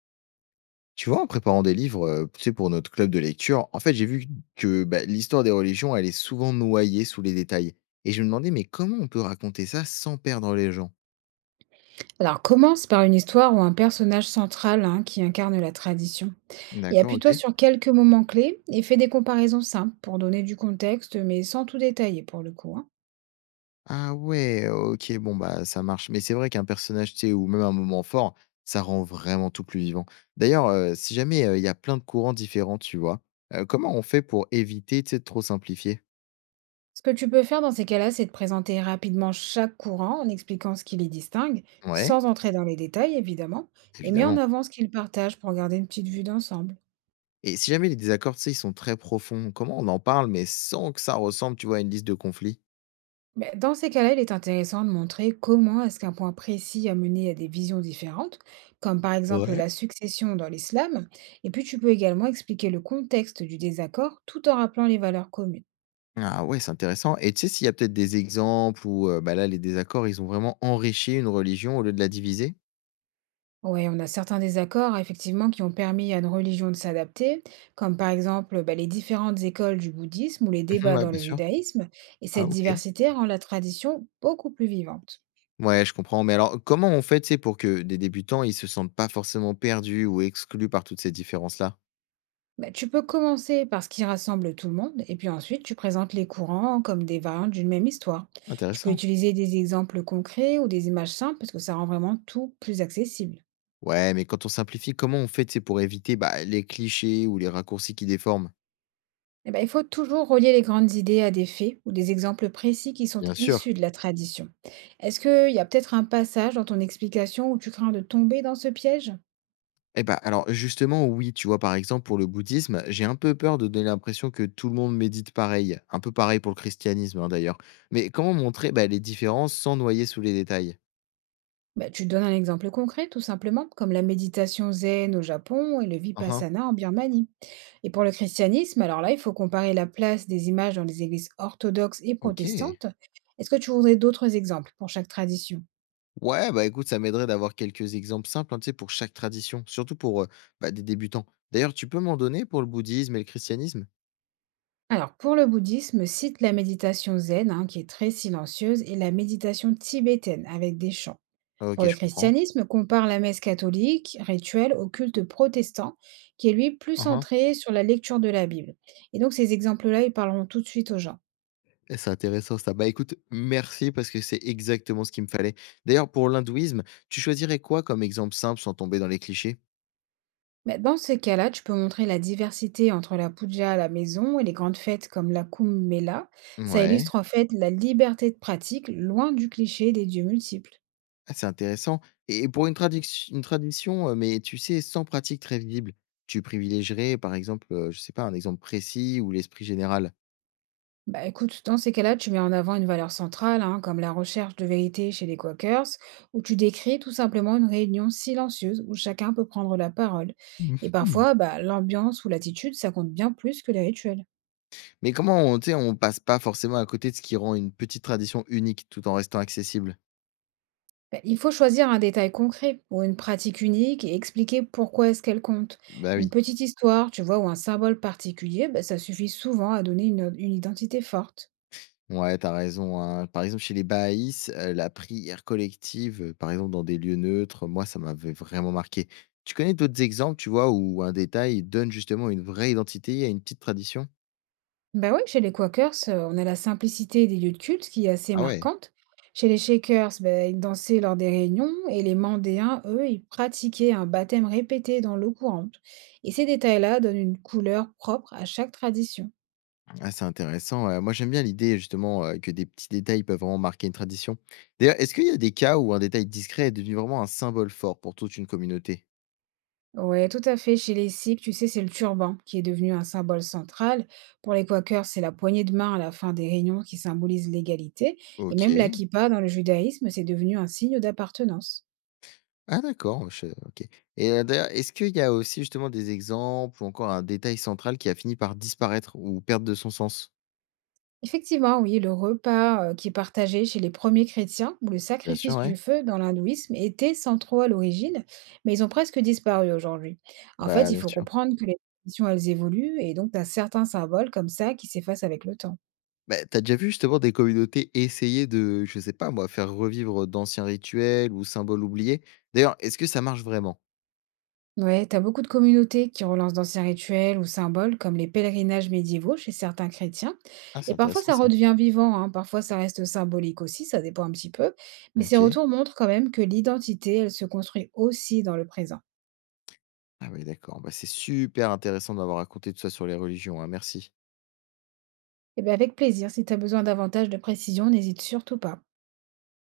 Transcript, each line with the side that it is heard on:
left: Tu vois, en préparant des livres, tu sais, pour notre club de lecture, en fait, j'ai vu que bah, l'histoire des religions, elle est souvent noyée sous les détails. Et je me demandais, mais comment on peut raconter ça sans perdre les gens?
right: Alors, commence par une histoire ou un personnage central hein, qui incarne la tradition. Et
left: D'accord,
right: appuie-toi
left: ok.
right: sur quelques moments clés et fais des comparaisons simples pour donner du contexte, mais sans tout détailler pour le coup, hein.
left: Ah ouais, ok, bon, bah, ça marche. Mais c'est vrai qu'un personnage, tu sais, ou même un moment fort, ça rend vraiment tout plus vivant. D'ailleurs, si jamais il y a plein de courants différents, tu vois, comment on fait pour éviter, tu sais, de trop simplifier?
right: Ce que tu peux faire dans ces cas-là, c'est de présenter rapidement chaque courant en expliquant ce qui les distingue,
left: Ouais,
right: sans entrer dans les détails évidemment, et mets en
left: évidemment.
right: avant ce qu'ils partagent pour garder une petite vue d'ensemble.
left: Et si jamais les désaccords, tu sais, ils sont très profonds, comment on en parle, mais sans que ça ressemble, tu vois, à une liste de conflits?
right: Mais dans ces cas-là, il est intéressant de montrer comment est-ce qu'un point précis a mené à des visions différentes, comme par exemple la
left: Ouais.
right: succession dans l'islam, et puis tu peux également expliquer le contexte du désaccord tout en rappelant les valeurs communes.
left: Ah ouais, c'est intéressant. Et tu sais s'il y a peut-être des exemples où, bah, là, les désaccords, ils ont vraiment enrichi une religion au lieu de la diviser?
right: Oui, on a certains désaccords effectivement qui ont permis à une religion de s'adapter, comme par exemple bah, les différentes écoles du bouddhisme ou les
left: Mmh
right: débats
left: ouais,
right: dans
left: bien
right: le
left: sûr.
right: judaïsme, et
left: Ah
right: cette
left: OK.
right: diversité rend la tradition beaucoup plus vivante.
left: Ouais, je comprends. Mais alors, comment on fait, tu sais, pour que des débutants, ils se sentent pas forcément perdus ou exclus par toutes ces différences-là?
right: Bah, tu peux commencer par ce qui rassemble tout le monde, et puis ensuite tu présentes les courants comme des variantes d'une même histoire. Tu peux
left: Intéressant.
right: utiliser des exemples concrets ou des images simples parce que ça rend vraiment tout plus accessible.
left: Ouais, mais quand on simplifie, comment on fait, tu sais, pour éviter, bah, les clichés ou les raccourcis qui déforment?
right: Et ben, il faut toujours relier les grandes idées à des faits ou des exemples précis qui sont
left: Bien sûr.
right: issus de la tradition. Est-ce qu'il y a peut-être un passage dans ton explication où tu crains de tomber dans ce piège?
left: Eh ben alors justement, oui, tu vois, par exemple, pour le bouddhisme, j'ai un peu peur de donner l'impression que tout le monde médite pareil. Un peu pareil pour le christianisme, hein, d'ailleurs. Mais comment montrer bah, les différences sans noyer sous les détails?
right: Bah, tu donnes un exemple concret tout simplement, comme la méditation zen au Japon et le
left: Uhum,
right: vipassana en Birmanie. Et pour le christianisme, alors là, il faut comparer la place des images dans les églises orthodoxes et
left: ok.
right: protestantes. Est-ce que tu voudrais d'autres exemples pour chaque tradition?
left: Ouais, bah écoute, ça m'aiderait d'avoir quelques exemples simples, hein, tu sais, pour chaque tradition, surtout pour bah, des débutants. D'ailleurs, tu peux m'en donner pour le bouddhisme et le christianisme?
right: Alors, pour le bouddhisme, cite la méditation zen, hein, qui est très silencieuse, et la méditation tibétaine, avec des chants.
left: Ah,
right: Pour
left: ok,
right: le
left: je comprends.
right: christianisme, compare la messe catholique, rituel, au culte protestant, qui est lui plus
left: Uhum.
right: centré sur la lecture de la Bible. Et donc, ces exemples-là, ils parleront tout de suite aux gens.
left: Et c'est intéressant ça. Bah écoute, merci parce que c'est exactement ce qu'il me fallait. D'ailleurs, pour l'hindouisme, tu choisirais quoi comme exemple simple sans tomber dans les clichés?
right: Mais dans ces cas-là, tu peux montrer la diversité entre la puja à la maison et les grandes fêtes comme la Kumbh Mela. Ça
left: Ouais.
right: illustre en fait la liberté de pratique, loin du cliché des dieux multiples.
left: Ah, c'est intéressant et pour une tradic une tradition, mais tu sais, sans pratique très visible, tu privilégierais par exemple, je sais pas, un exemple précis ou l'esprit général?
right: Bah écoute, dans ces cas-là, tu mets en avant une valeur centrale, hein, comme la recherche de vérité chez les Quakers, ou tu décris tout simplement une réunion silencieuse où chacun peut prendre la parole. Et
left: Mmh.
right: parfois, bah, l'ambiance ou l'attitude, ça compte bien plus que les rituels.
left: Mais comment on, tu sais, on passe pas forcément à côté de ce qui rend une petite tradition unique tout en restant accessible?
right: Bah, il faut choisir un détail concret ou une pratique unique et expliquer pourquoi est-ce qu'elle compte.
left: Bah
right: Une
left: oui,
right: petite histoire, tu vois, ou un symbole particulier, bah, ça suffit souvent à donner une identité forte.
left: ouais, t'as raison, hein. Par exemple, chez les Bahaïs, la prière collective, par exemple dans des lieux neutres, moi, ça m'avait vraiment marqué. Tu connais d'autres exemples, tu vois, où un détail donne justement une vraie identité à une petite tradition?
right: Ben oui, chez les Quakers, on a la simplicité des lieux de culte qui est assez
left: Ah ouais.
right: marquante. Chez les Shakers, bah, ils dansaient lors des réunions et les Mandéens, eux, ils pratiquaient un baptême répété dans l'eau courante. Et ces détails-là donnent une couleur propre à chaque tradition.
left: Ah, c'est intéressant, moi j'aime bien l'idée justement, que des petits détails peuvent vraiment marquer une tradition. D'ailleurs, est-ce qu'il y a des cas où un détail discret est devenu vraiment un symbole fort pour toute une communauté?
right: Ouais, tout à fait. Chez les Sikhs, tu sais, c'est le turban qui est devenu un symbole central. Pour les Quakers, c'est la poignée de main à la fin des réunions qui symbolise l'égalité. Et même la
left: OK.
right: kippa dans le judaïsme, c'est devenu un signe d'appartenance.
left: Ah d'accord, je OK. Et d'ailleurs, est-ce qu'il y a aussi justement des exemples ou encore un détail central qui a fini par disparaître ou perdre de son sens?
right: Effectivement, oui, le repas qui est partagé chez les premiers chrétiens ou le
left: Bien sûr,
right: sacrifice
left: ouais.
right: du feu dans l'hindouisme étaient centraux à l'origine, mais ils ont presque disparu aujourd'hui. En fait,
left: Bah,
right: il
left: bien
right: faut
left: sûr.
right: comprendre que les traditions, elles évoluent et donc tu as certains symboles comme ça qui s'effacent avec le temps.
left: Bah, t'as déjà vu justement des communautés essayer de, je sais pas moi, faire revivre d'anciens rituels ou symboles oubliés? D'ailleurs, est-ce que ça marche vraiment?
right: Ouais, t'as beaucoup de communautés qui relancent d'anciens rituels ou symboles, comme les pèlerinages médiévaux chez certains chrétiens.
left: Ah,
right: Et
left: c'est
right: parfois,
left: intéressant
right: ça
left: ça.
right: redevient vivant, hein, parfois, ça reste symbolique aussi, ça dépend un petit peu. Mais ces
left: OK.
right: retours montrent quand même que l'identité, elle se construit aussi dans le présent.
left: Ah oui, d'accord. Bah, c'est super intéressant d'avoir raconté tout ça sur les religions, hein, merci.
right: Et bien, avec plaisir, si t'as besoin davantage de précision, n'hésite surtout pas.